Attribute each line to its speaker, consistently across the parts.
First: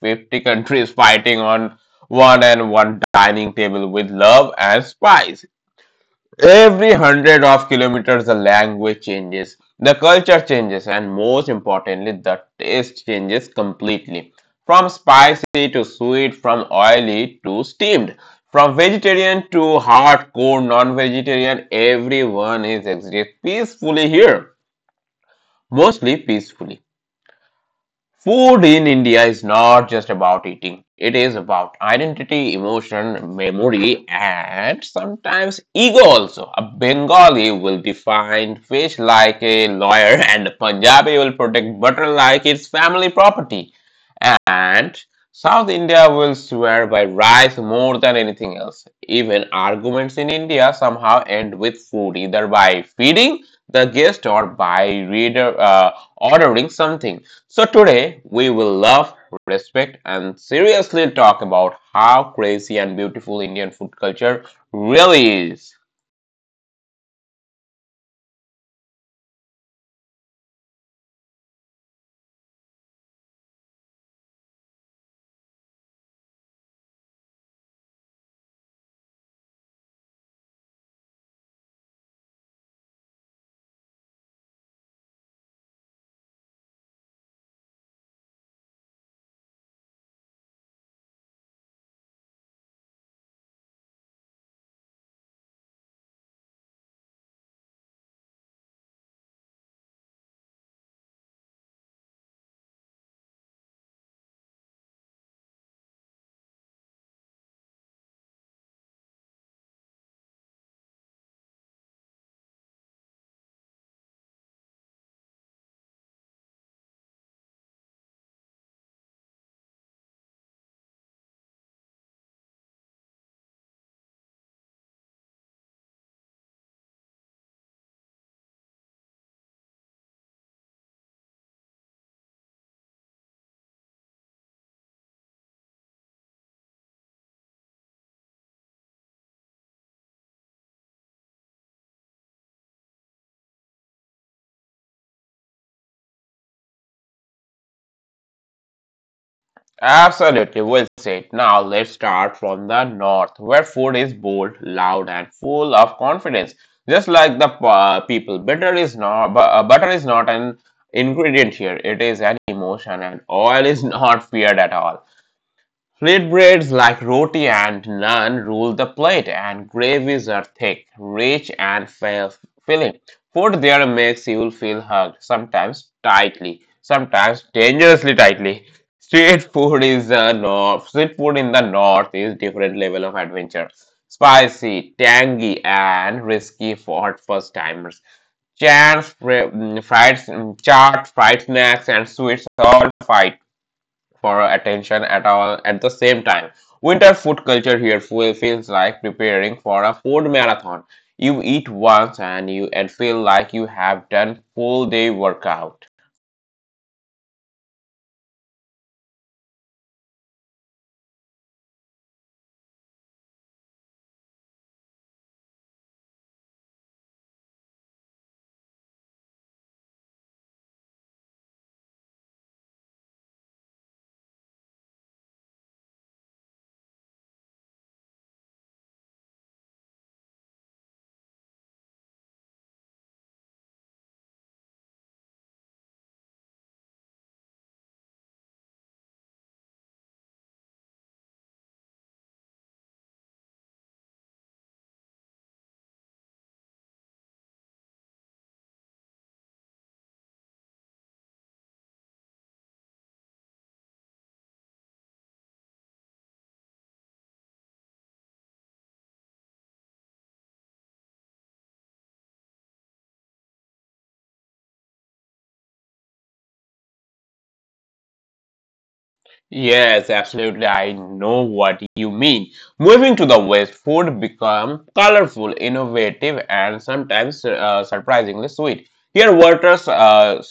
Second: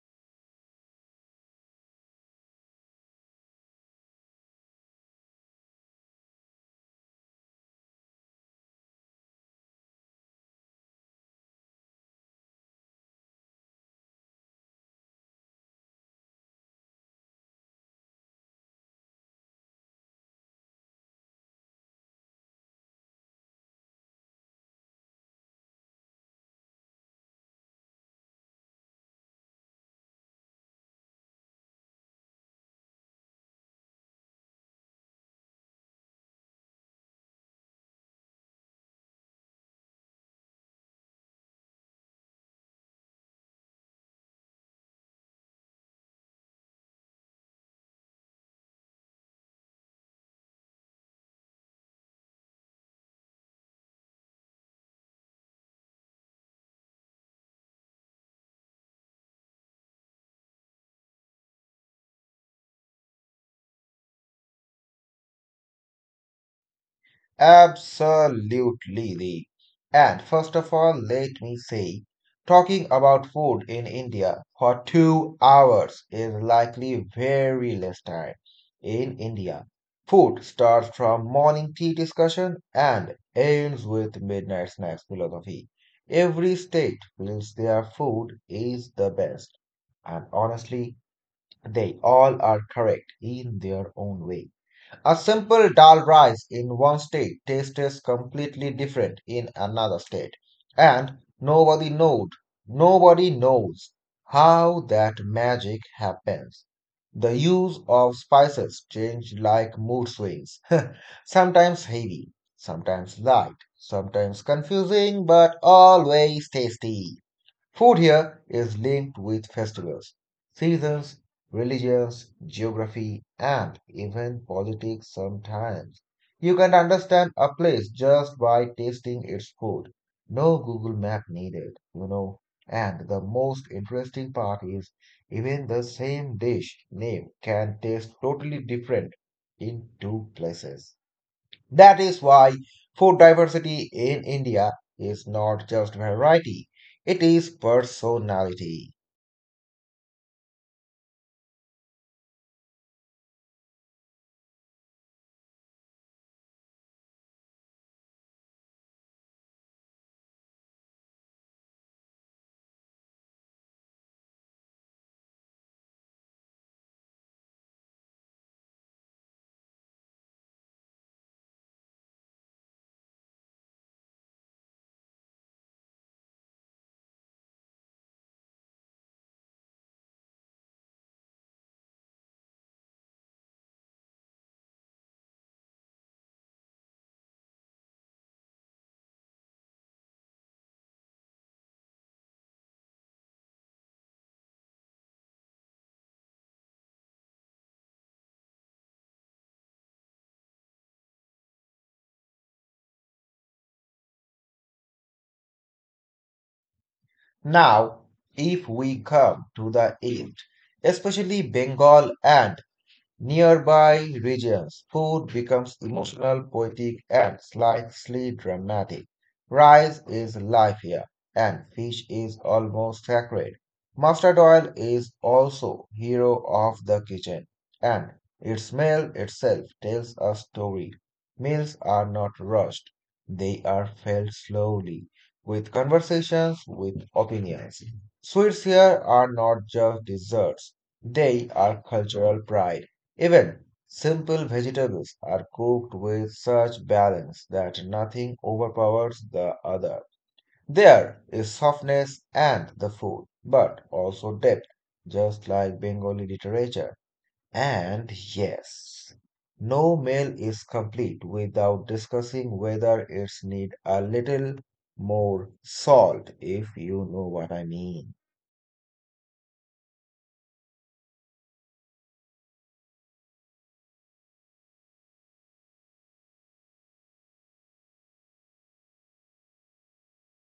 Speaker 1: 50 countries fighting on one dining table with love and spice. Every hundred of kilometers, the language changes, the culture changes, and most importantly, the taste changes completely. From spicy to sweet, from oily to steamed, from vegetarian to hardcore non vegetarian, everyone is exist peacefully here. Mostly peacefully. Food in India is not just about eating, it is about identity, emotion, memory, and sometimes ego also. A Bengali will define fish like a lawyer, and a Punjabi will protect butter like it's family property. And South India will swear by rice more than anything else. Even arguments in India somehow end with food, either by feeding the guest or by reader, ordering something. So today we will love, respect, and seriously talk about how crazy and beautiful Indian food culture really is.
Speaker 2: Absolutely, Lee. And first of all, let me say, talking about food in India for 2 hours is likely very less time. In India, food starts from morning tea discussion and ends with midnight snacks philosophy. Every state feels their food is the best. And honestly, they all are correct in their own way. A simple dal rice in one state tastes completely different in another state, and nobody knows, nobody knows how that magic happens. The use of spices change like mood swings, sometimes heavy, sometimes light, sometimes confusing, but always tasty. Food here is linked with festivals, seasons, religions, geography, and even politics sometimes. You can understand a place just by tasting its food. No Google Map needed, you know. And the most interesting part is even the same dish name can taste totally different in two places. That is why food diversity in India is not just variety, it is personality.
Speaker 1: Absolutely, well said. Now let's start from the north, where food is bold, loud, and full of confidence. Just like the people, butter is not an ingredient here. It is an emotion, and oil is not feared at all. Flatbreads like roti and naan rule the plate, and gravies are thick, rich, and filling. Food there makes you feel hugged, sometimes tightly, sometimes dangerously tightly. Street food is the north. Street food in the north is different level of adventure. Spicy, tangy, and risky for first timers. Fried, chaat, fried snacks, and sweets all fight for attention at all at the same time. Winter food culture here feels like preparing for a food marathon. You eat once and you and feel like you have done full day workout.
Speaker 2: Now, if we come to the East, especially Bengal and nearby regions, food becomes emotional, poetic, and slightly dramatic. Rice is life here, and fish is almost sacred. Mustard oil is also hero of the kitchen, and its smell itself tells a story. Meals are not rushed; they are felt slowly, with conversations, with opinions. Sweets here are not just desserts; they are cultural pride. Even simple vegetables are cooked with such balance that nothing overpowers the other. There is softness and the food, but also depth, just like Bengali literature. And yes, no meal is complete without discussing whether it's need a little more salt, if you know what I mean.
Speaker 1: Yes, absolutely. I know what you mean. Moving to the west, food become colorful, innovative, and sometimes surprisingly sweet. Here, waters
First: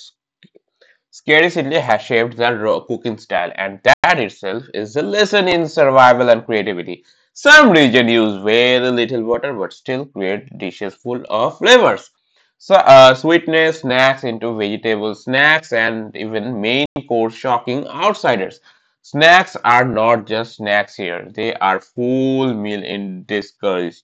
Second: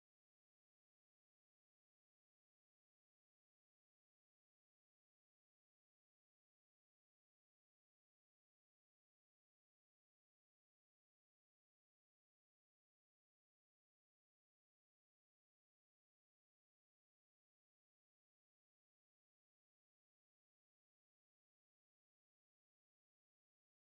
Speaker 1: scarcity has shaped their cooking style, and that itself is a lesson in survival and creativity. Some regions use very little water but still create dishes full of flavors. So, sweetness snacks into vegetable snacks and even main course shocking outsiders. Snacks are not just snacks here, they are full meal in disguise.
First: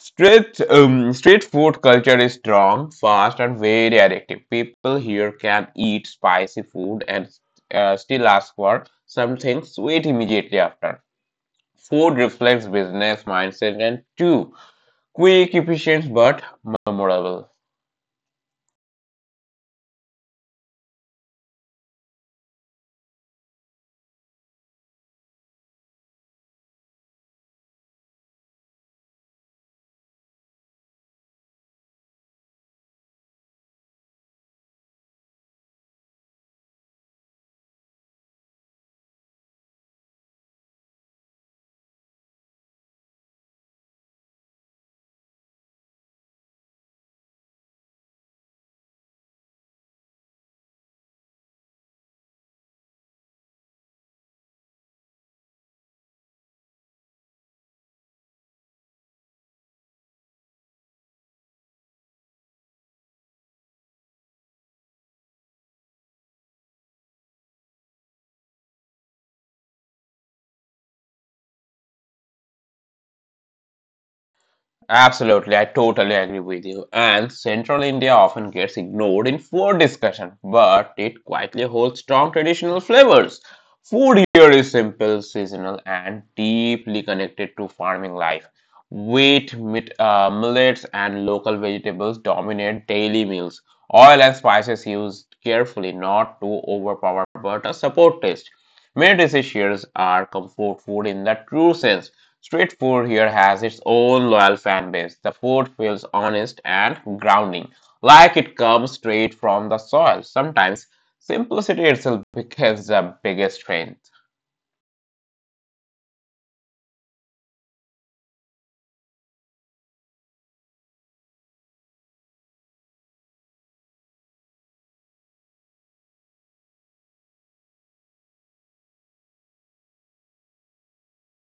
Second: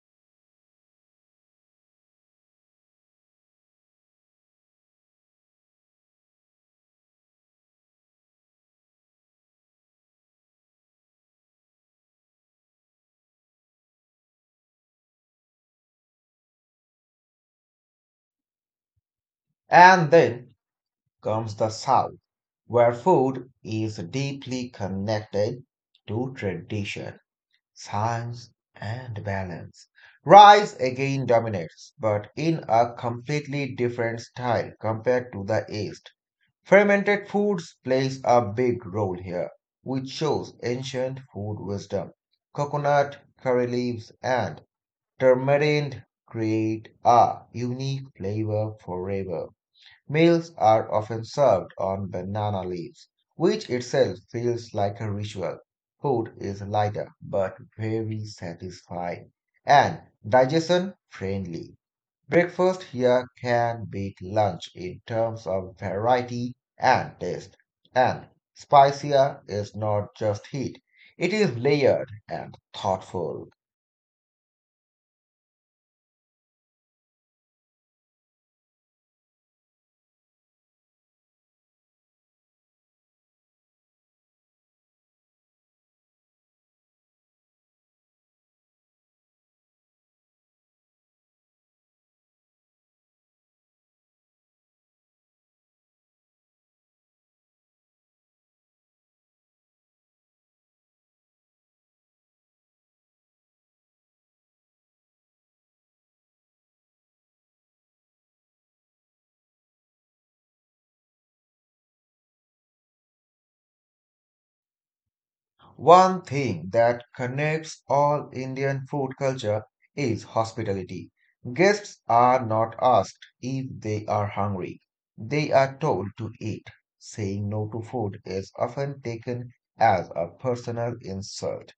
Speaker 1: Street food culture is strong, fast, and very addictive. People here can eat spicy food and still ask for something sweet immediately after. Food reflects business mindset and too quick, efficient, but memorable.
Speaker 2: And then comes the South, where food is deeply connected to tradition, science, and balance. Rice again dominates, but in a completely different style compared to the East. Fermented foods plays a big role here, which shows ancient food wisdom. Coconut, curry leaves, and turmeric create a unique flavor forever. Meals are often served on banana leaves, which itself feels like a ritual. Food is lighter but very satisfying and digestion friendly. Breakfast here can beat lunch in terms of variety and taste. And spicier is not just heat, it is layered and thoughtful.
Speaker 1: Absolutely, I totally agree with you. And Central India often gets ignored in food discussion, but it quietly holds strong traditional flavors. Food here is simple, seasonal, and deeply connected to farming life. Wheat, millets, and local vegetables dominate daily meals. Oil and spices used carefully, not to overpower but to support taste. Many dishes here are comfort food in the true sense. Street food here has its own loyal fan base. The food feels honest and grounding, like it comes straight from the soil. Sometimes simplicity itself becomes the biggest strength.
Speaker 2: One thing that connects all Indian food culture is hospitality. Guests are not asked if they are hungry, they are told to eat. Saying no to food is often taken as a personal insult.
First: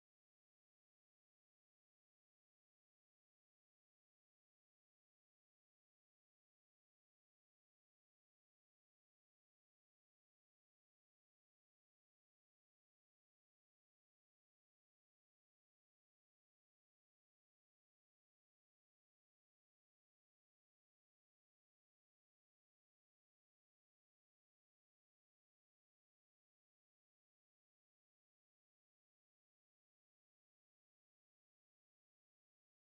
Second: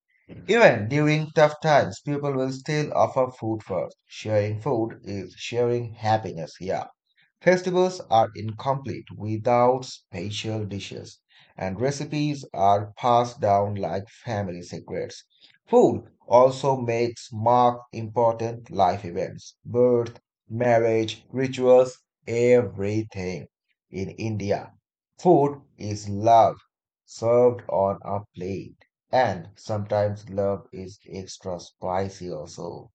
Speaker 2: Even during tough times, people will still offer food first. Sharing food is sharing happiness. Yeah. Festivals are incomplete without special dishes, and recipes are passed down like family secrets. Food also makes mark important life events, birth, marriage, rituals, everything. In India, food is love served on a plate, and sometimes love is extra spicy also.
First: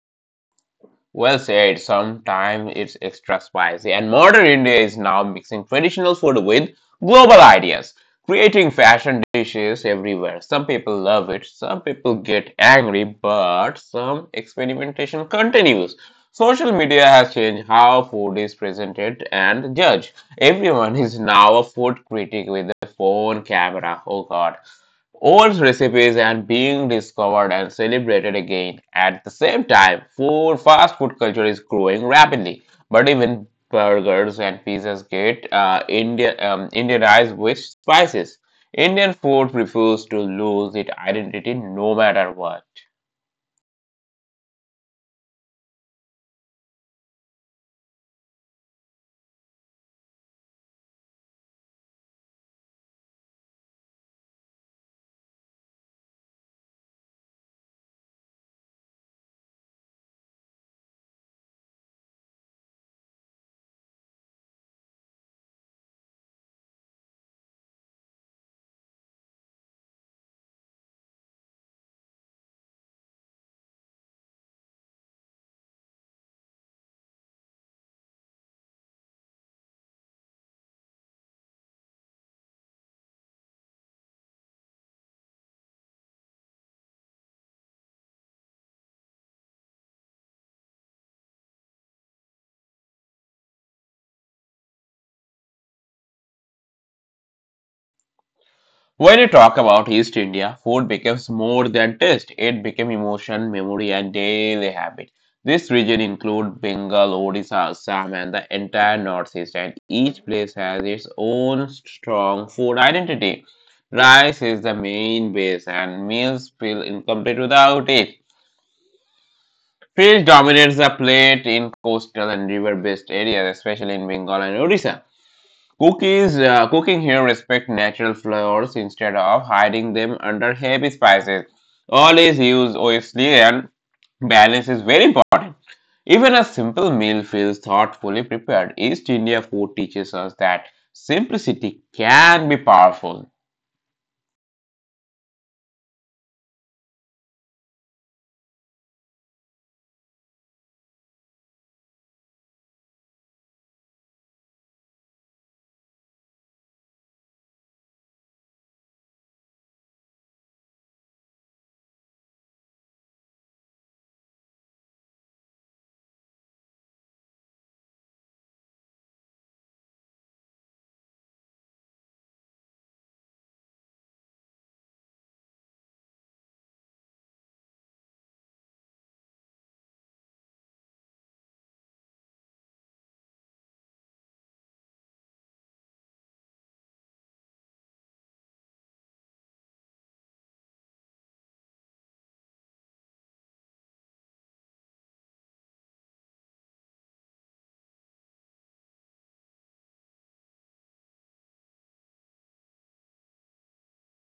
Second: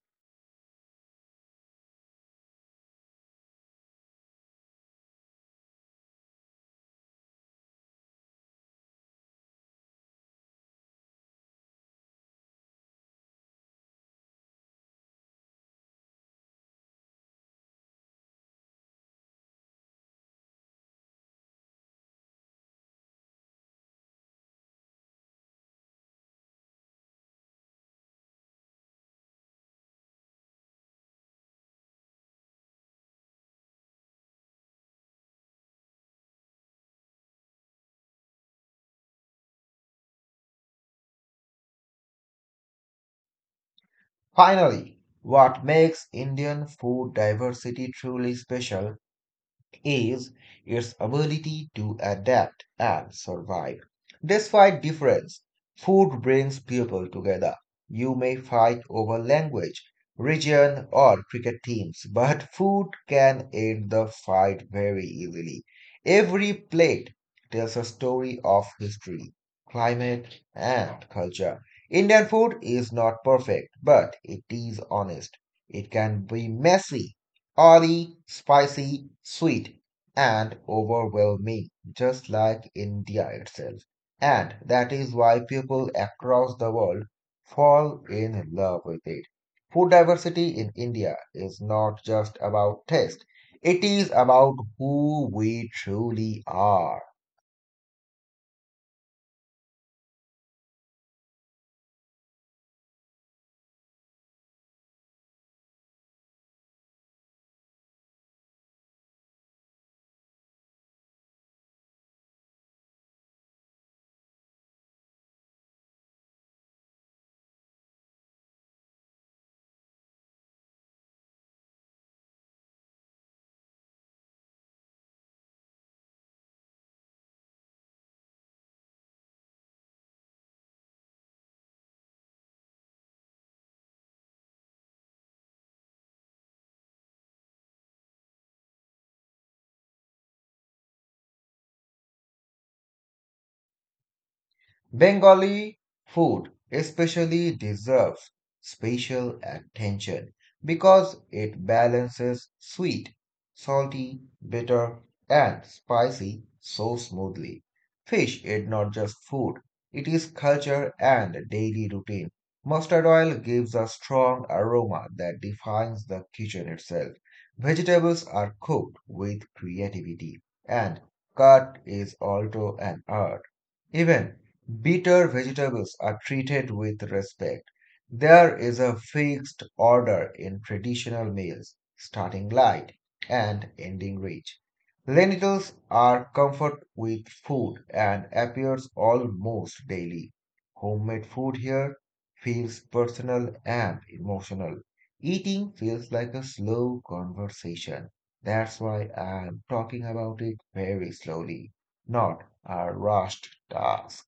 Speaker 1: Well said. Sometimes it's extra spicy. And modern India is now mixing traditional food with global ideas, creating fashion dishes everywhere. Some people love it, some people get angry, but some experimentation continues. Social media has changed how food is presented and judged. Everyone is now a food critic with a phone camera. Oh god, old recipes and being discovered and celebrated again. At the same time, food, fast food culture is growing rapidly, but even burgers and pizzas get Indianized with spices. Indian food refuses to lose its identity no matter what.
Speaker 2: Finally, what makes Indian food diversity truly special is its ability to adapt and survive. Despite difference, food brings people together. You may fight over language, region, or cricket teams, but food can end the fight very easily. Every plate tells a story of history, climate, and culture. Indian food is not perfect, but it is honest. It can be messy, oily, spicy, sweet, and overwhelming, just like India itself. And that is why people across the world fall in love with it. Food diversity in India is not just about taste, it is about who we truly are.
Speaker 1: When you talk about East India, food becomes more than taste. It became emotion, memory, and daily habit. This region includes Bengal, Odisha, Assam, and the entire Northeast, and each place has its own strong food identity. Rice is the main base, and meals feel incomplete without it. Fish dominates the plate in coastal and river-based areas, especially in Bengal and Odisha. Cookies Cooking here respect natural flavors instead of hiding them under heavy spices. Always use obviously and balance is very important. Even a simple meal feels thoughtfully prepared. East India food teaches us that simplicity can be powerful.
Speaker 2: Bengali food especially deserves special attention because it balances sweet, salty, bitter, and spicy so smoothly. Fish is not just food, it is culture and daily routine. Mustard oil gives a strong aroma that defines the kitchen itself. Vegetables are cooked with creativity, and cut is also an art. Even bitter vegetables are treated with respect. There is a fixed order in traditional meals, starting light and ending rich. Lentils are comfort with food and appears almost daily. Homemade food here feels personal and emotional. Eating feels like a slow conversation. That's why I'm talking about it very slowly, not a rushed task.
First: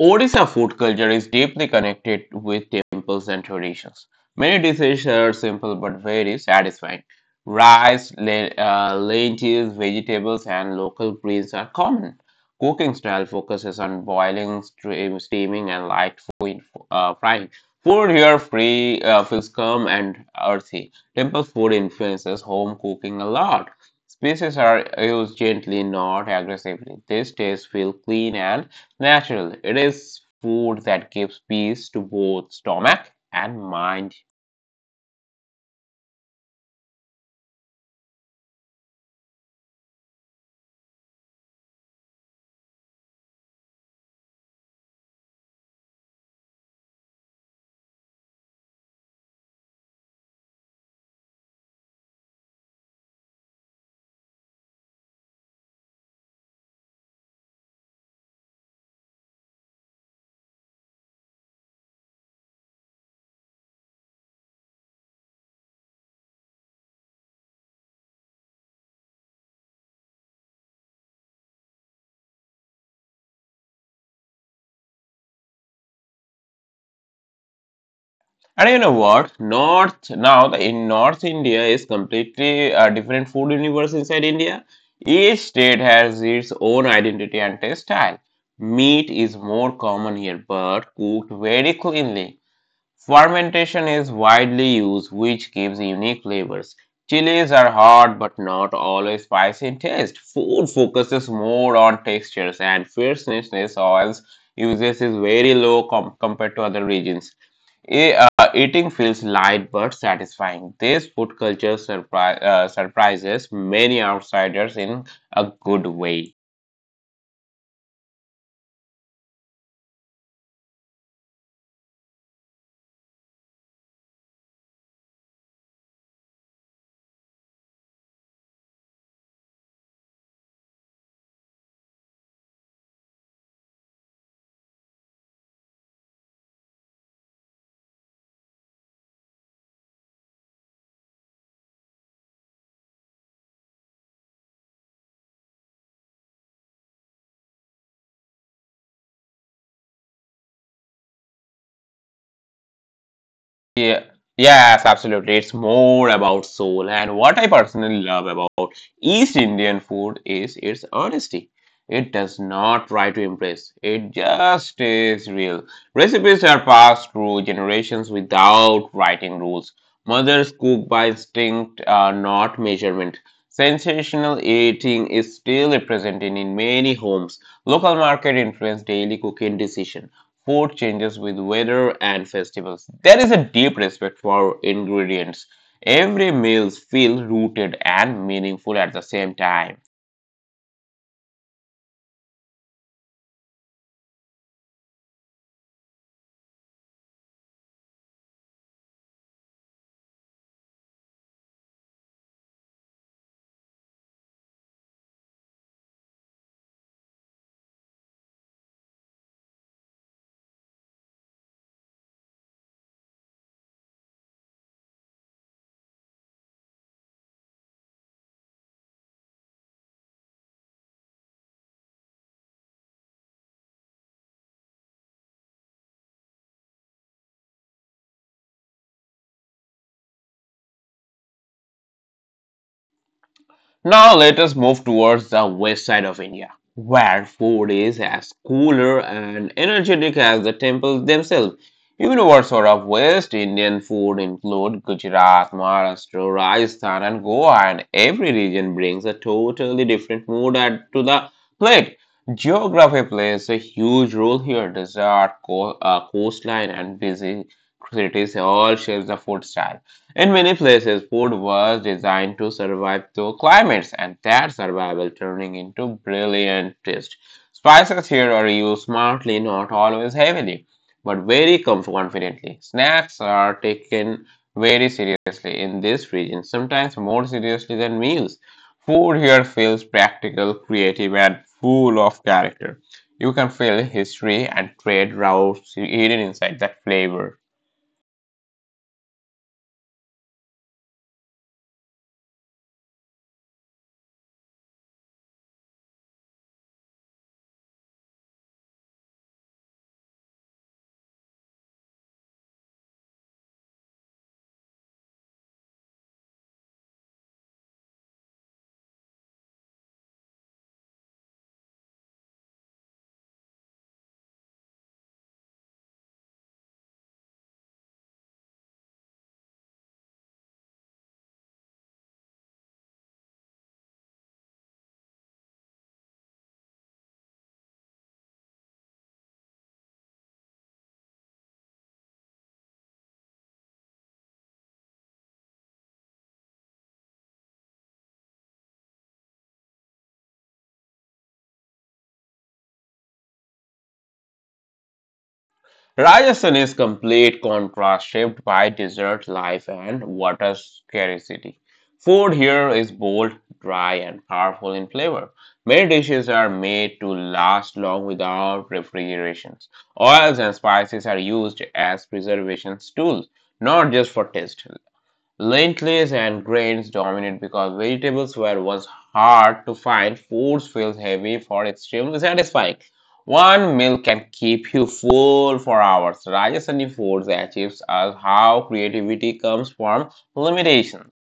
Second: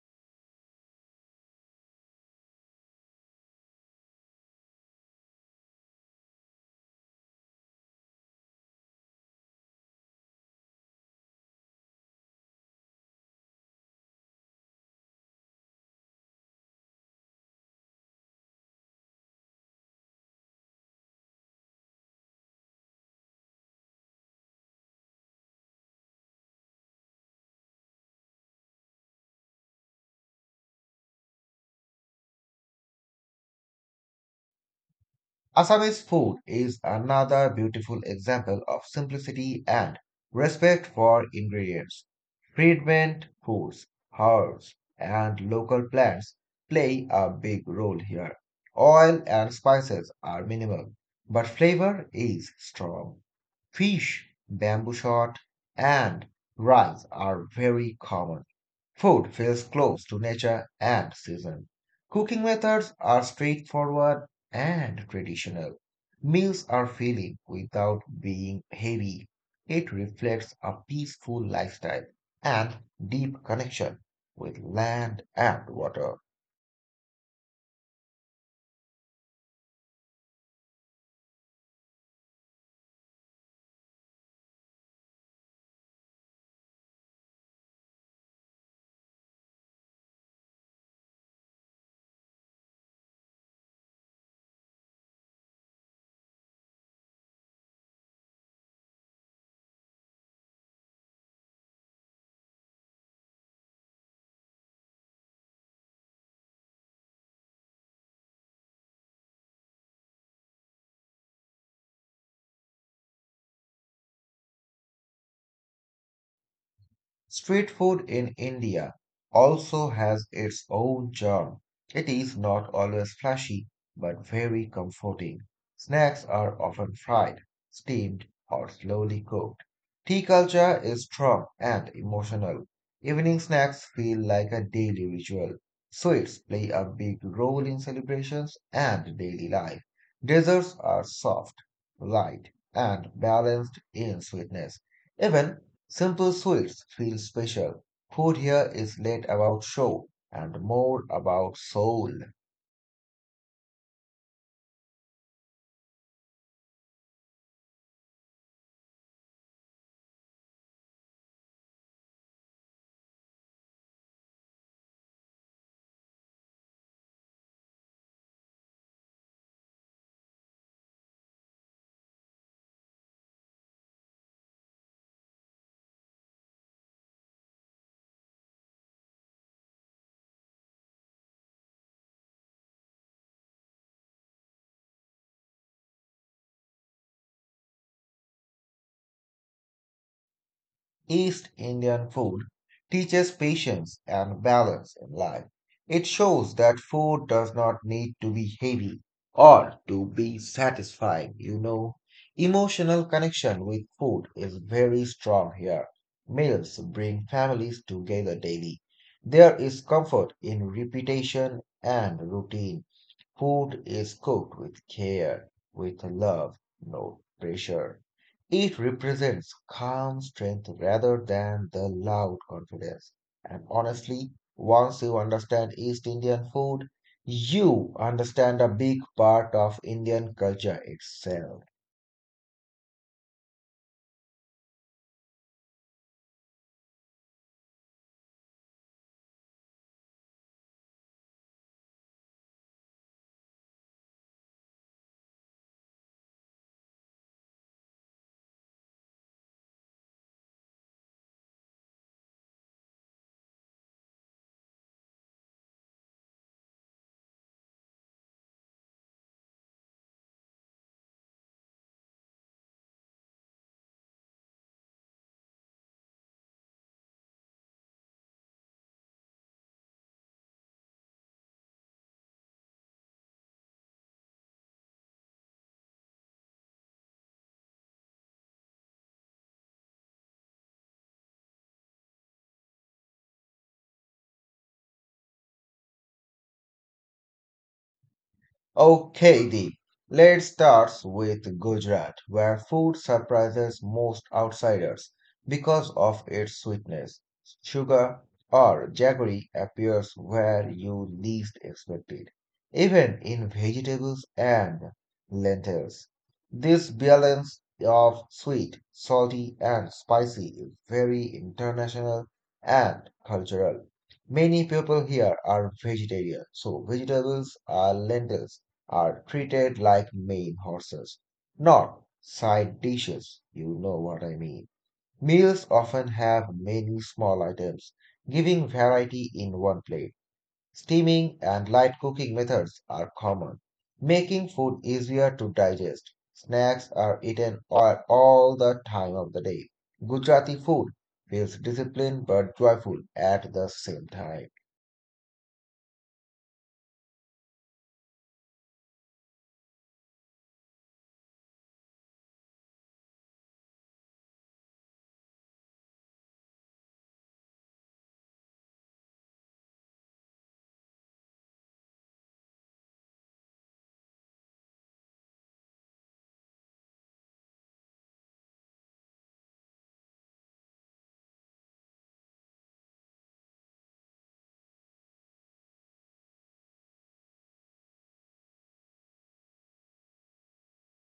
Speaker 1: Odisha food culture is deeply connected with temples and traditions. Many dishes are simple but very satisfying. Rice, lentils, vegetables, and local greens are common. Cooking style focuses on boiling, steaming, and light food, frying. Food here free feels calm and earthy. Temple food influences home cooking a lot. Spices are used gently, not aggressively. These tastes feel clean and natural. It is food that gives peace to both stomach and mind.
Speaker 2: Assamese food is another beautiful example of simplicity and respect for ingredients. Treatment foods, herbs, and local plants play a big role here. Oil and spices are minimal, but flavor is strong. Fish, bamboo shot, and rice are very common. Food feels close to nature and season. Cooking methods are straightforward and traditional. Meals are filling without being heavy. It reflects a peaceful lifestyle and deep connection with land and water.
Speaker 1: And you know what? In North India is completely a different food universe inside India. Each state has its own identity and taste style. Meat is more common here, but cooked very cleanly. Fermentation is widely used, which gives unique flavors. Chilies are hot but not always spicy in taste. Food focuses more on textures, and fierceness oils uses is very low compared to other regions. E- uh, Eating feels light but satisfying. This food culture surprises many outsiders in a good way.
Speaker 2: Street food in India also has its own charm. It is not always flashy, but very comforting. Snacks are often fried, steamed, or slowly cooked. Tea culture is strong and emotional. Evening snacks feel like a daily ritual. Sweets play a big role in celebrations and daily life. Desserts are soft, light, and balanced in sweetness. Even simple Swiss feel special. Food here is less about show and more about soul.
Speaker 1: Yeah, yes, absolutely. It's more about soul. And what I personally love about East Indian food is its honesty. It does not try to impress, it just is real. Recipes are passed through generations without writing rules. Mothers cook by instinct, not measurement. Sensational eating is still represented in many homes. Local market influence daily cooking decisions. Food changes with weather and festivals. There is a deep respect for ingredients. Every meal feels rooted and meaningful at the same time.
Speaker 2: East Indian food teaches patience and balance in life. It shows that food does not need to be heavy or to be satisfying, you know. Emotional connection with food is very strong here. Meals bring families together daily. There is comfort in repetition and routine. Food is cooked with care, with love, no pressure. It represents calm strength rather than the loud confidence. And honestly, once you understand East Indian food, you understand a big part of Indian culture itself.
Speaker 1: Now let us move towards the west side of India, where food is as cooler and energetic as the temples themselves. Even what sort of West Indian food include Gujarat, Maharashtra, Rajasthan, and Goa, and every region brings a totally different mood add to the plate. Geography plays a huge role here. Desert, coastline, and busy cities all shapes the food style. In many places, food was designed to survive through climates, and that survival turning into brilliant taste. Spices here are used smartly, not always heavily, but very confidently. Snacks are taken very seriously in this region, sometimes more seriously than meals. Food here feels practical, creative, and full of character. You can feel history and trade routes hidden inside that flavor.
Speaker 2: Okay, Deep. Let's start with Gujarat, where food surprises most outsiders because of its sweetness. Sugar or jaggery appears where you least expect it, even in vegetables and lentils. This balance of sweet, salty, and spicy is very international and cultural. Many people here are vegetarian, so vegetables are lentils are treated like main horses, not side dishes. You know what I mean. Meals often have many small items, giving variety in one plate. Steaming and light cooking methods are common, making food easier to digest. Snacks are eaten all the time of the day. Gujarati food feels disciplined but joyful at the same time.
Speaker 1: Rajasthan is complete contrast shaped by desert life and water scarcity. Food here is bold, dry, and powerful in flavor. Many dishes are made to last long without refrigerations. Oils and spices are used as preservation tools, not just for taste. Lentils and grains dominate because vegetables were once hard to find. Foods feels heavy for extremely satisfying. One meal can keep you full for hours. Rajasthani foods achieves us how creativity comes from limitation.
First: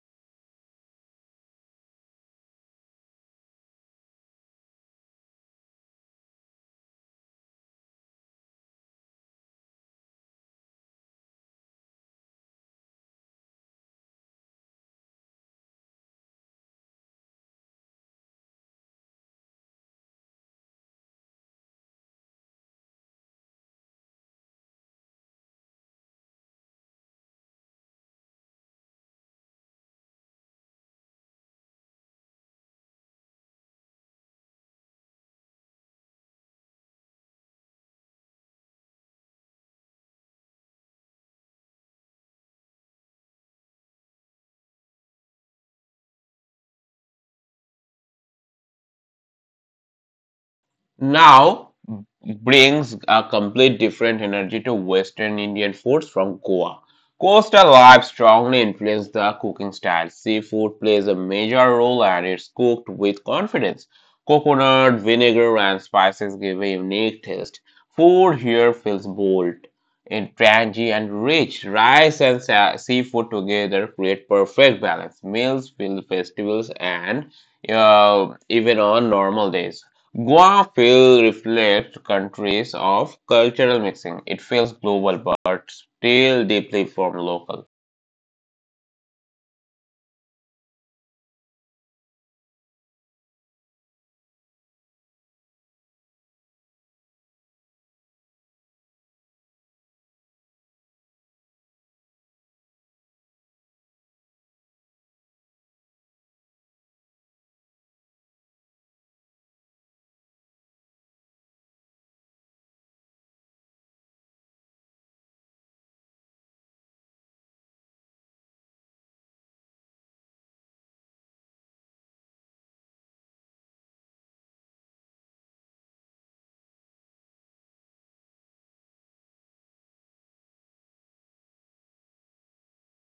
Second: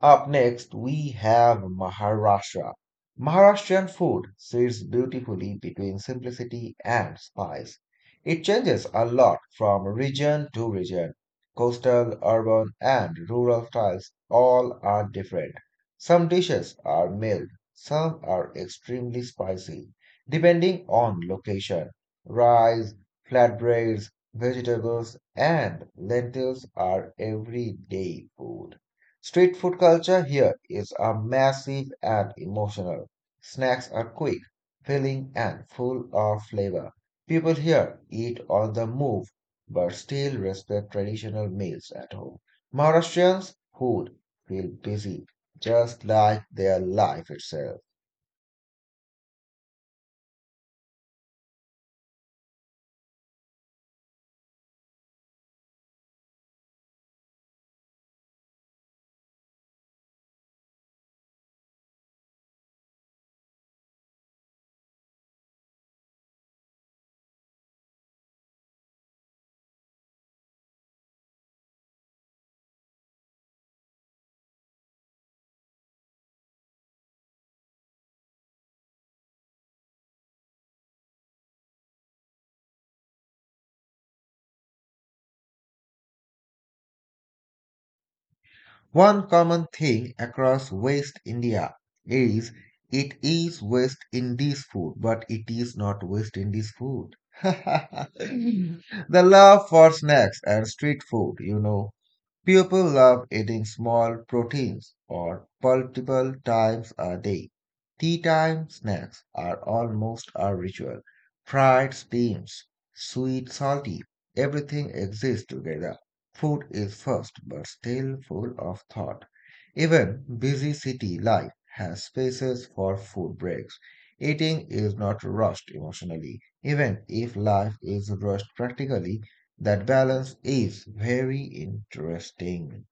Speaker 2: Up next, we have Maharashtra. Maharashtrian food sits beautifully between simplicity and spice. It changes a lot from region to region. Coastal, urban, and rural styles all are different. Some dishes are mild, some are extremely spicy, depending on location. Rice, flatbreads, vegetables, and lentils are everyday food. Street food culture here is a massive and emotional. Snacks are quick, filling, and full of flavor. People here eat on the move but still respect traditional meals at home. Maharashtrians' food feel busy, just like their life itself.
Speaker 1: Now brings a complete different energy to Western Indian foods from Goa. Coastal life strongly influences the cooking style. Seafood plays a major role and it's cooked with confidence. Coconut, vinegar, and spices give a unique taste. Food here feels bold, and tangy, and rich. Rice and seafood together create perfect balance. Meals fill festivals and even on normal days. Goa feel reflects countries of cultural mixing. It feels global but still deeply from local.
Speaker 2: One common thing across West India is it is West Indies food, but it is not West Indies food. The love for snacks and street food, you know. People love eating small proteins or multiple times a day. Tea time snacks are almost a ritual. Fried steams, sweet, salty, everything exists together. Food is first but still full of thought. Even busy city life has spaces for food breaks. Eating is not rushed emotionally. Even if life is rushed practically, that balance is very interesting.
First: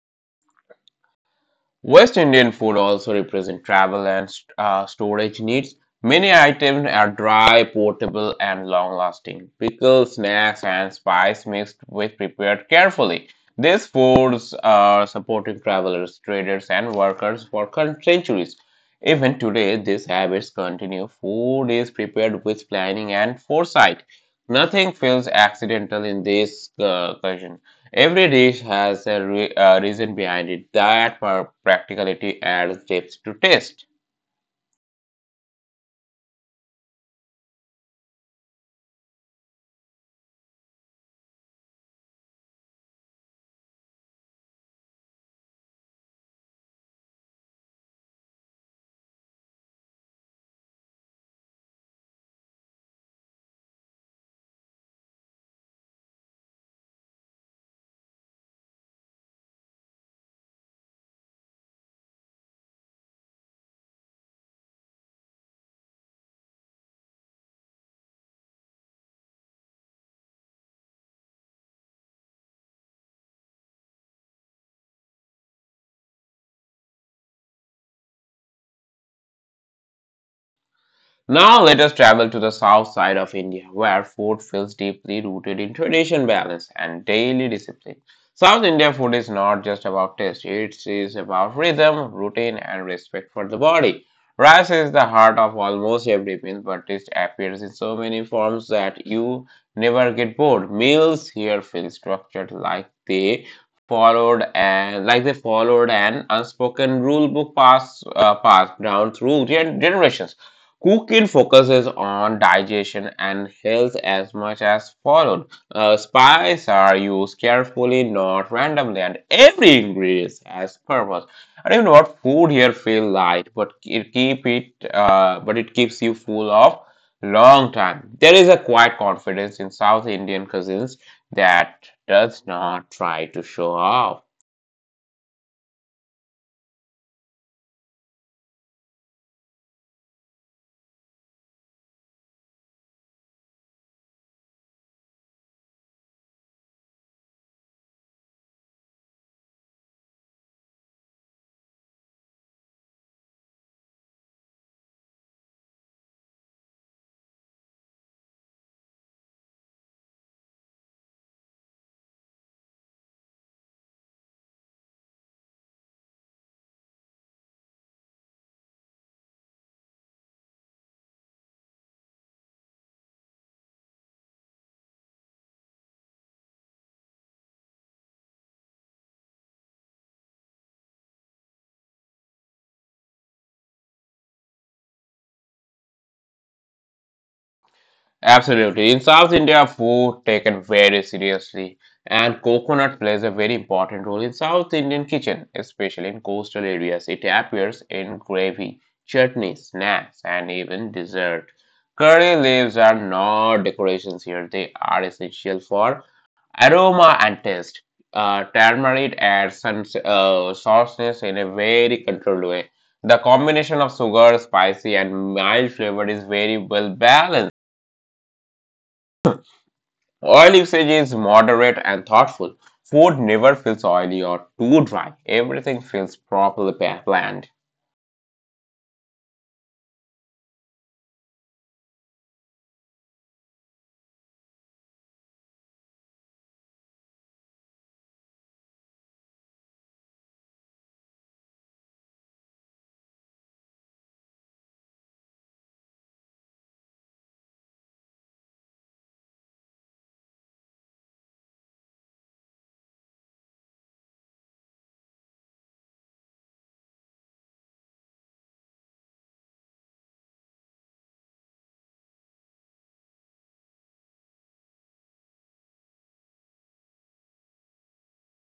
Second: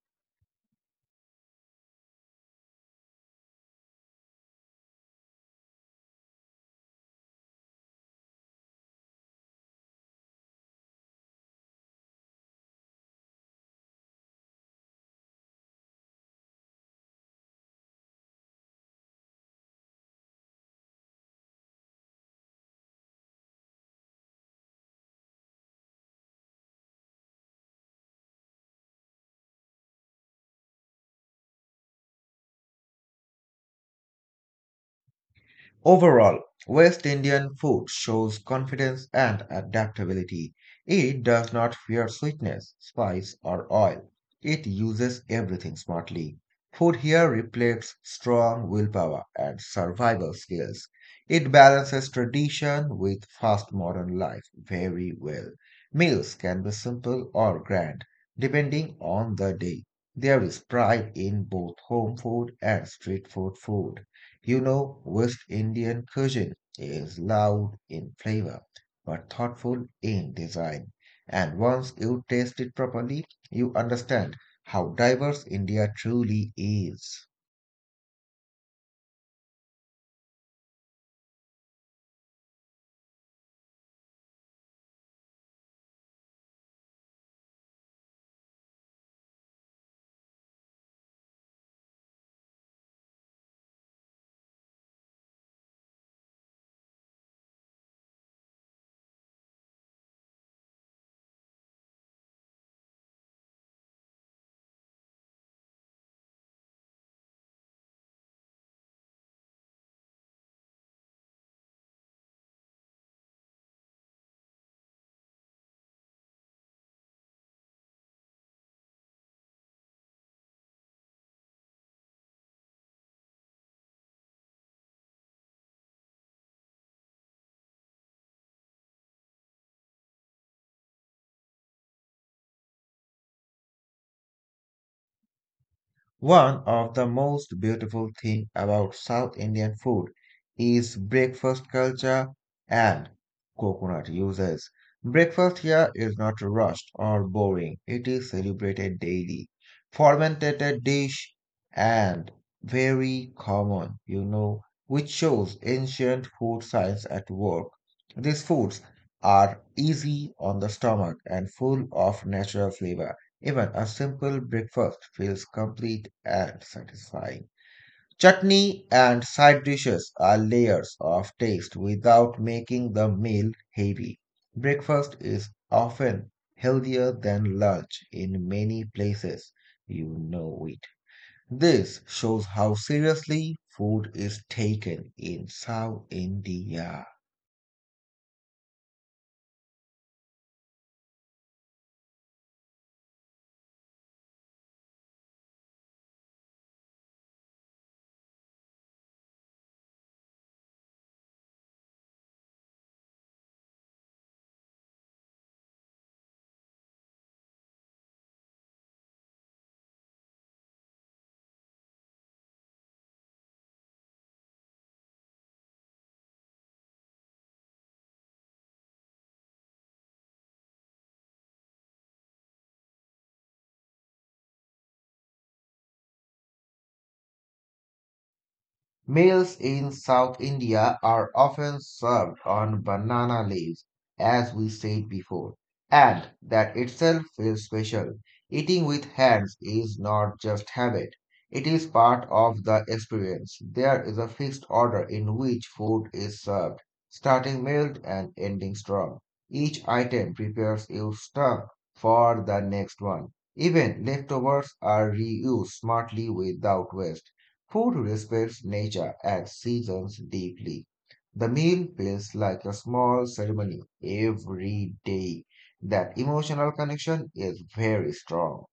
Speaker 1: West Indian food also represents travel and storage needs. Many items are dry, portable, and long-lasting. Pickles, snacks, and spice mixed with prepared carefully. These foods are supporting travelers, traders, and workers for centuries. Even today, these habits continue. Food is prepared with planning and foresight. Nothing feels accidental in this cuisine. Every dish has a reason behind it that for practicality adds depth to taste.
Speaker 2: Overall, West Indian food shows confidence and adaptability. It does not fear sweetness, spice, or oil. It uses everything smartly. Food here reflects strong willpower and survival skills. It balances tradition with fast modern life very well. Meals can be simple or grand, depending on the day. There is pride in both home food and street food. You know, West Indian cuisine is loud in flavor, but thoughtful in design. And once you taste it properly, you understand how diverse India truly is.
Speaker 1: Now let us travel to the south side of India, where food feels deeply rooted in tradition, balance, and daily discipline. South India food is not just about taste, it is about rhythm, routine, and respect for the body. Rice is the heart of almost every meal, but it appears in so many forms that you never get bored. Meals here feel structured like they followed an unspoken rule book passed down through generations. Cooking focuses on digestion and health as much as followed. Spices are used carefully, not randomly, and every ingredient has purpose. I don't know what food here feel light, but but it keeps you full of long time. There is a quiet confidence in South Indian cuisines that does not try to show off.
Speaker 2: One of the most beautiful things about South Indian food is breakfast culture and coconut uses. Breakfast here is not rushed or boring, it is celebrated daily. Fermented dish and very common, you know, which shows ancient food science at work. These foods are easy on the stomach and full of natural flavor. Even a simple breakfast feels complete and satisfying. Chutney and side dishes are layers of taste without making the meal heavy. Breakfast is often healthier than lunch in many places. You know it. This shows how seriously food is taken in South India.
Speaker 1: Absolutely. In South India, food taken very seriously, and coconut plays a very important role in South Indian kitchen, especially in coastal areas. It appears in gravy, chutney, snacks, and even dessert. Curry leaves are not decorations here, they are essential for aroma and taste. Turmeric adds some sourceness in a very controlled way. The combination of sugar, spicy, and mild flavor is very well balanced. Oil usage is moderate and thoughtful. Food never feels oily or too dry. Everything feels properly planned.
Speaker 2: Meals in South India are often served on banana leaves, as we said before, and that itself feels special. Eating with hands is not just habit, it is part of the experience. There is a fixed order in which food is served, starting mild and ending strong. Each item prepares your stomach for the next one. Even leftovers are reused smartly without waste. Food respects nature and seasons deeply. The meal feels like a small ceremony every day. That emotional connection is very strong.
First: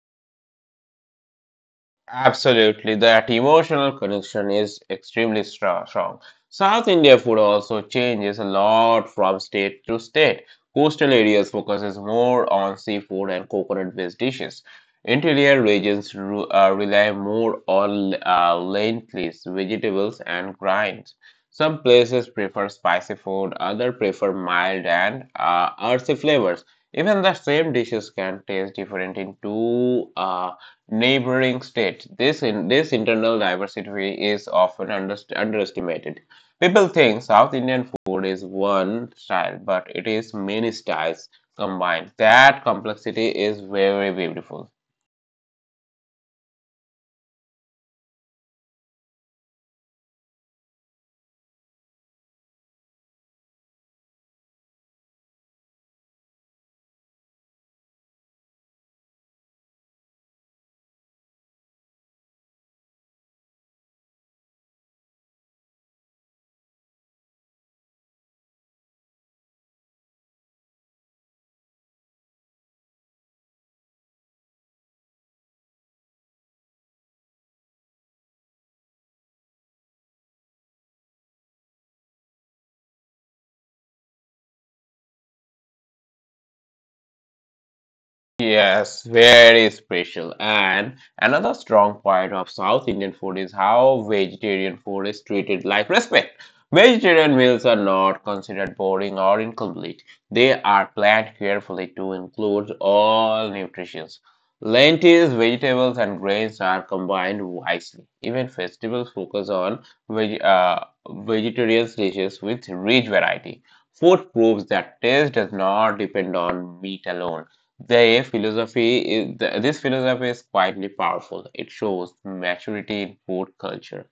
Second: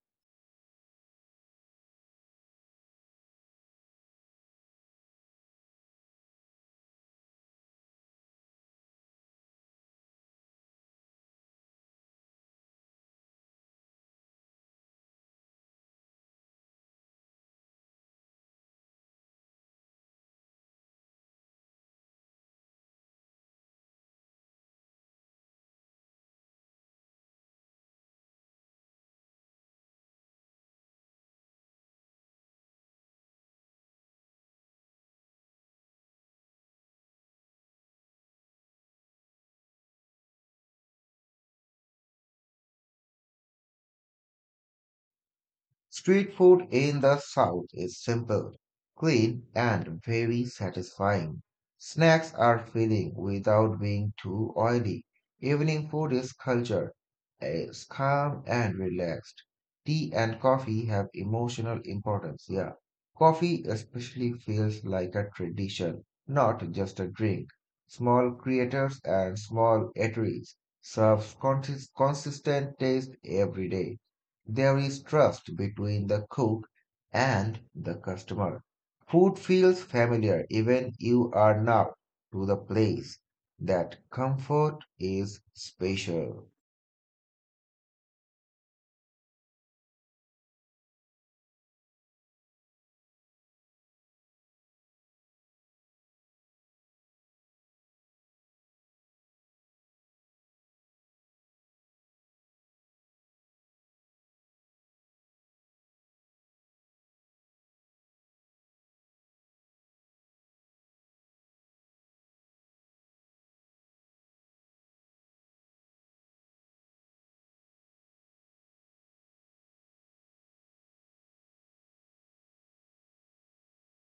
Speaker 1: Absolutely, that emotional connection is extremely strong. South India food also changes a lot from state to state. Coastal areas focuses more on seafood and coconut-based dishes. Interior regions rely more on lentils, vegetables, and grains. Some places prefer spicy food, others prefer mild and earthy flavors. Even the same dishes can taste different in two neighboring states. This internal diversity is often underestimated. People think South Indian food is one style, but it is many styles combined. That complexity is very beautiful.
Speaker 2: Street food in the South is simple, clean, and very satisfying. Snacks are filling without being too oily. Evening food is cultured, it's calm and relaxed. Tea and coffee have emotional importance here. Coffee especially feels like a tradition, not just a drink. Small creators and small eateries serve consistent taste every day. There is trust between the cook and the customer. Food feels familiar even you are new to the place. That comfort is special.
Speaker 1: Yes, very special. And another strong point of South Indian food is how vegetarian food is treated like respect. Vegetarian meals are not considered boring or incomplete. They are planned carefully to include all nutrients. Lentils, vegetables, and grains are combined wisely. Even festivals focus on veg uh, vegetarian dishes with rich variety. Food proves that taste does not depend on meat alone. The philosophy is, th- this philosophy is quietly powerful. It shows maturity in food culture.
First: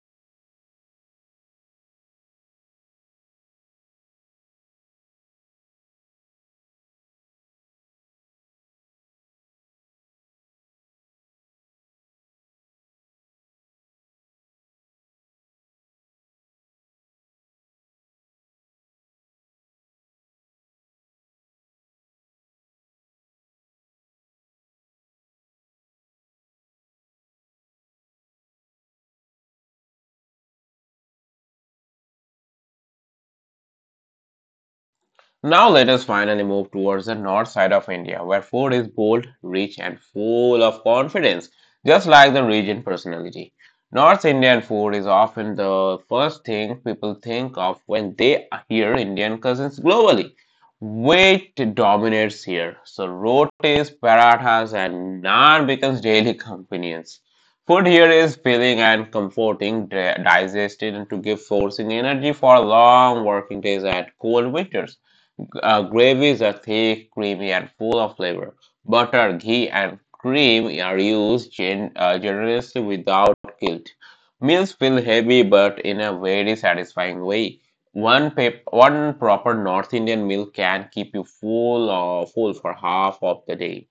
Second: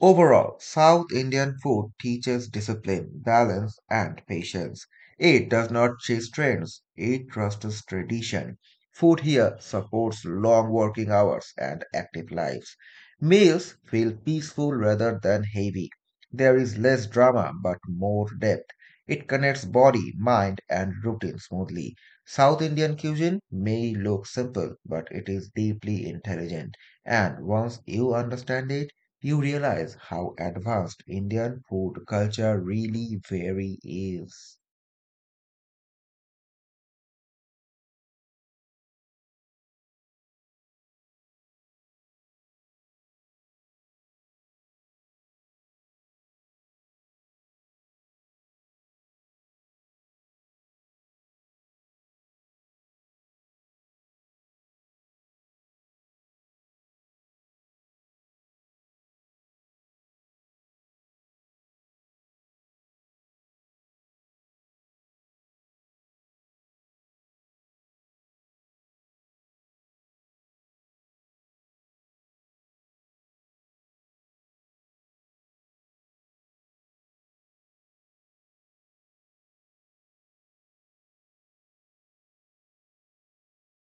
Speaker 2: Overall, South Indian food teaches discipline, balance, and patience. It does not chase trends, it trusts tradition. Food here supports long working hours and active lives. Meals feel peaceful rather than heavy. There is less drama but more depth. It connects body, mind, and routine smoothly. South Indian cuisine may look simple, but it is deeply intelligent. And once you understand it, you realize how advanced Indian food culture really very is.
Speaker 1: Now let us finally move towards the north side of India, where food is bold, rich, and full of confidence, just like the region personality. North Indian food is often the first thing people think of when they hear Indian cuisines globally. Weight dominates here, so rotis, parathas, and naan becomes daily companions. Food here is filling and comforting, digested, and to give forcing energy for long working days and cold winters. Gravies are thick, creamy, and full of flavor. Butter, ghee, and cream are used generously without guilt. Meals feel heavy but in a very satisfying way. One proper North Indian meal can keep you full or full for half of the day.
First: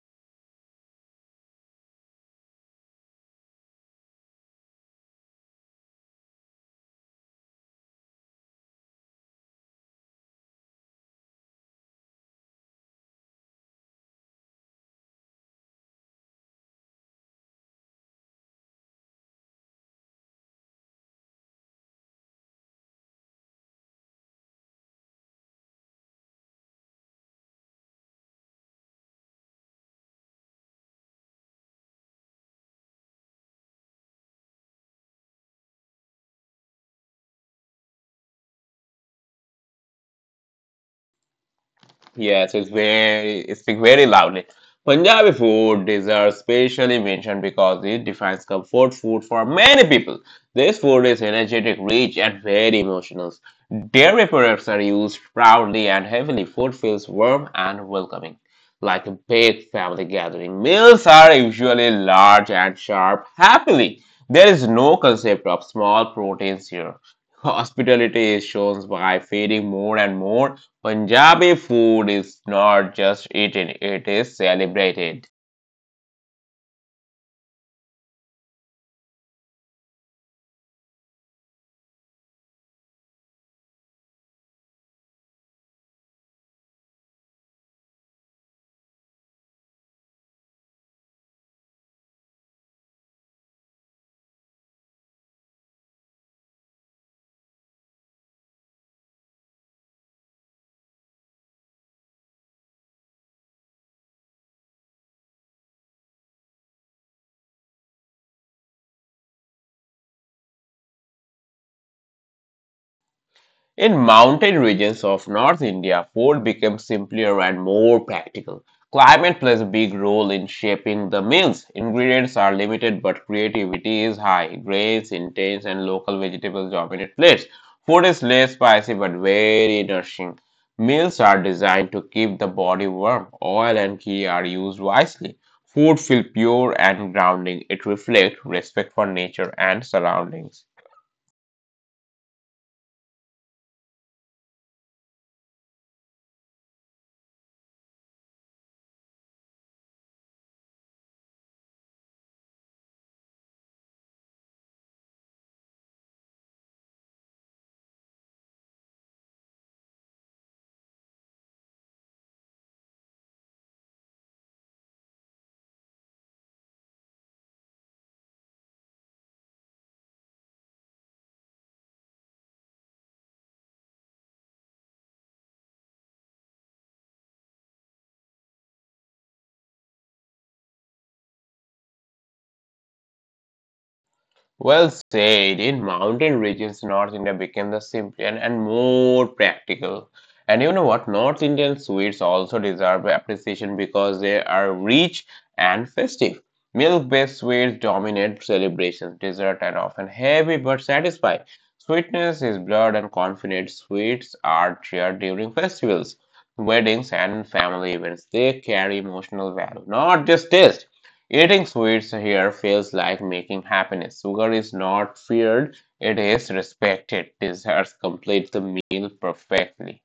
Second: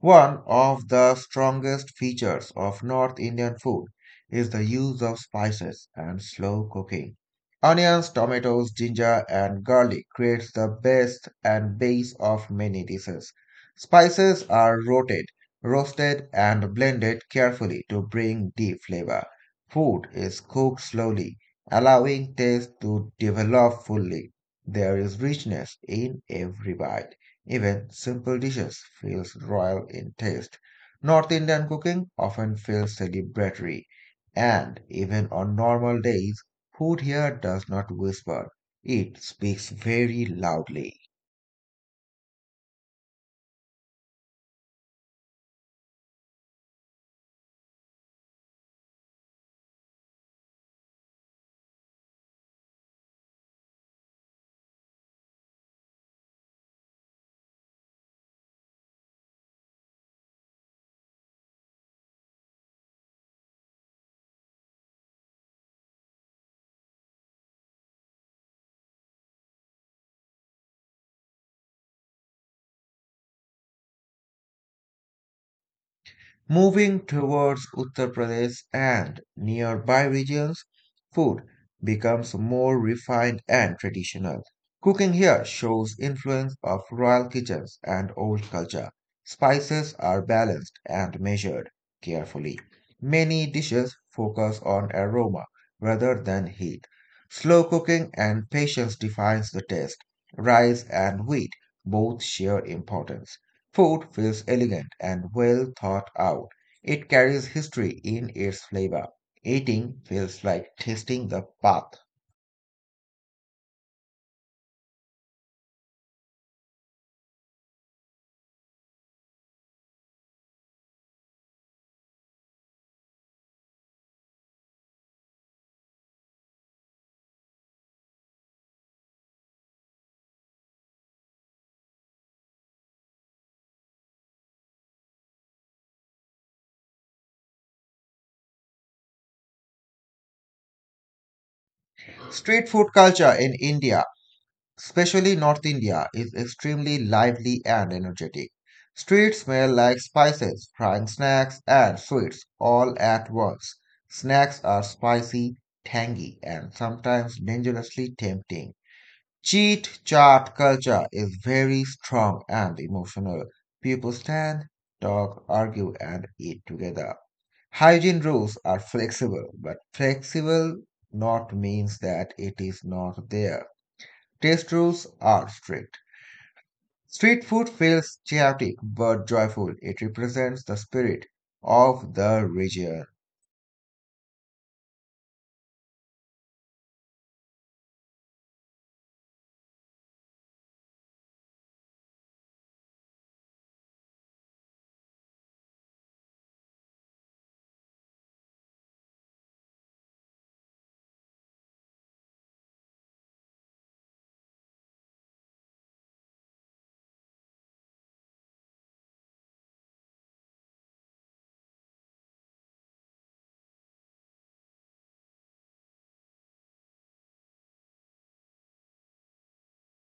Speaker 2: One of the strongest features of North Indian food is the use of spices and slow cooking. Onions, tomatoes, ginger, and garlic creates the best and base of many dishes. Spices are rotated, roasted, and blended carefully to bring deep flavor. Food is cooked slowly, allowing taste to develop fully. There is richness in every bite. Even simple dishes feel royal in taste. North Indian cooking often feels celebratory, and even on normal days, food here does not whisper, it speaks very loudly.
Speaker 1: Yes, it speak very loudly. Punjabi food deserves specially mention because it defines comfort food for many people. This food is energetic, rich, and very emotional. Dairy products are used proudly and heavily. Food feels warm and welcoming, like a big family gathering. Meals are usually large and sharp. Happily, there is no concept of small proteins here. Hospitality is shown by feeding more and more. Punjabi food is not just eaten, it is celebrated.
Speaker 2: Moving towards Uttar Pradesh and nearby regions, food becomes more refined and traditional. Cooking here shows influence of royal kitchens and old culture. Spices are balanced and measured carefully. Many dishes focus on aroma rather than heat. Slow cooking and patience defines the taste. Rice and wheat both share importance. Food feels elegant and well thought out. It carries history in its flavor. Eating feels like tasting the path.
Speaker 1: In mountain regions of North India, food becomes simpler and more practical. Climate plays a big role in shaping the meals. Ingredients are limited, but creativity is high. Grains, intense, and local vegetables dominate plates. Food is less spicy but very nourishing. Meals are designed to keep the body warm. Oil and ghee are used wisely. Food feels pure and grounding. It reflects respect for nature and surroundings.
Speaker 2: Street food culture in India, especially North India, is extremely lively and energetic. Streets smell like spices, frying snacks, and sweets all at once. Snacks are spicy, tangy, and sometimes dangerously tempting. Cheat chat culture is very strong and emotional. People stand, talk, argue, and eat together. Hygiene rules are flexible, but flexible not means that it is not there. Taste rules are strict. Street food feels chaotic but joyful. It represents the spirit of the region.
Speaker 1: Well said. In mountain regions, North India became the simpler and more practical. And you know what? North Indian sweets also deserve appreciation because they are rich and festive. Milk-based sweets dominate celebrations, dessert and often heavy but satisfying. Sweetness is blood and confidence. Sweets are shared during festivals, weddings, and family events. They carry emotional value, not just taste. Eating sweets here feels like making happiness. Sugar is not feared, it is respected. Desserts complete the meal perfectly.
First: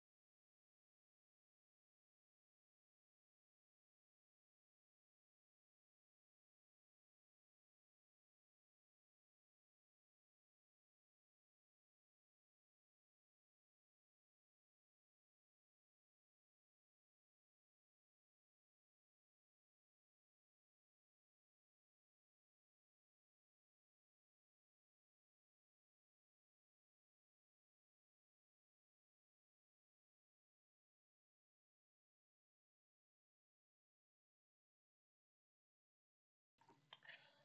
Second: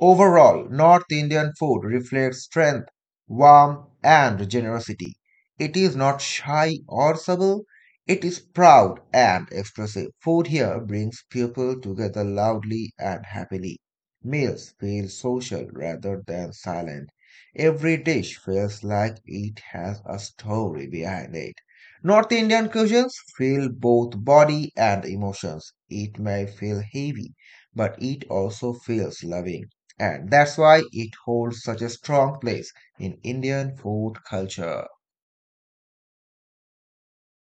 Speaker 2: Overall, North Indian food reflects strength, warmth, and generosity. It is not shy or subtle, it is proud and expressive. Food here brings people together loudly and happily. Meals feel social rather than silent. Every dish feels like it has a story behind it. North Indian cuisines feel both body and emotions. It may feel heavy, but it also feels loving and that's why it holds such a strong place in Indian food culture.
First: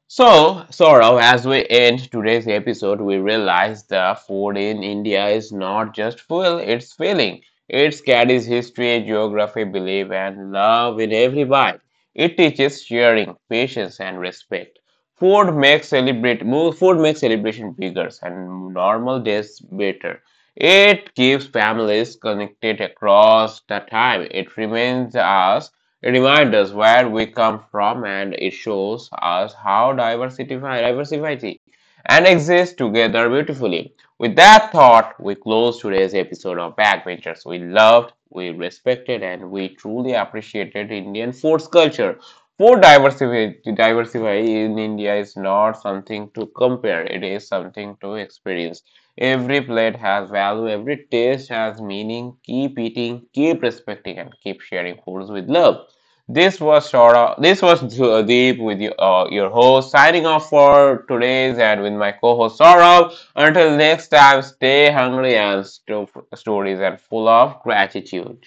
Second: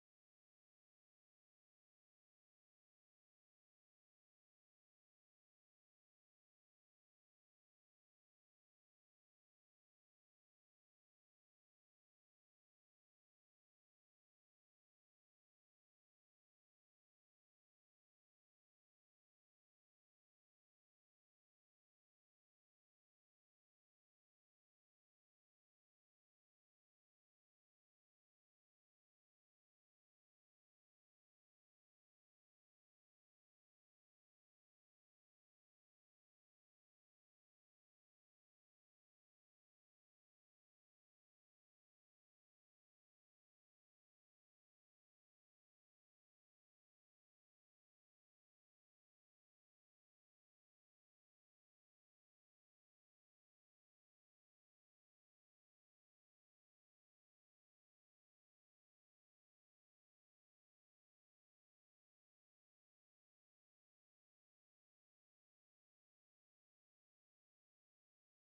Speaker 1: So, Saurav, as we end today's episode, we realize the food in India is not just fuel, it's feeling. It carries history, geography, belief, and love in every bite. It teaches sharing, patience, and respect. Food makes celebration bigger and normal days better. It keeps families connected across the time. It reminds us where we come from, and it shows us how diversify diversity and exist together beautifully. With that thought, we close today's episode of Backbenchers. We loved, we respected, and we truly appreciated Indian foods culture. Diversity in India is not something to compare, it is something to experience. Every plate has value, every taste has meaning. Keep eating, keep respecting, and keep sharing foods with love. This was Deep with you, your host signing off for today's, and with my co-host Saurabh. Until next time, stay hungry and stories and full of gratitude.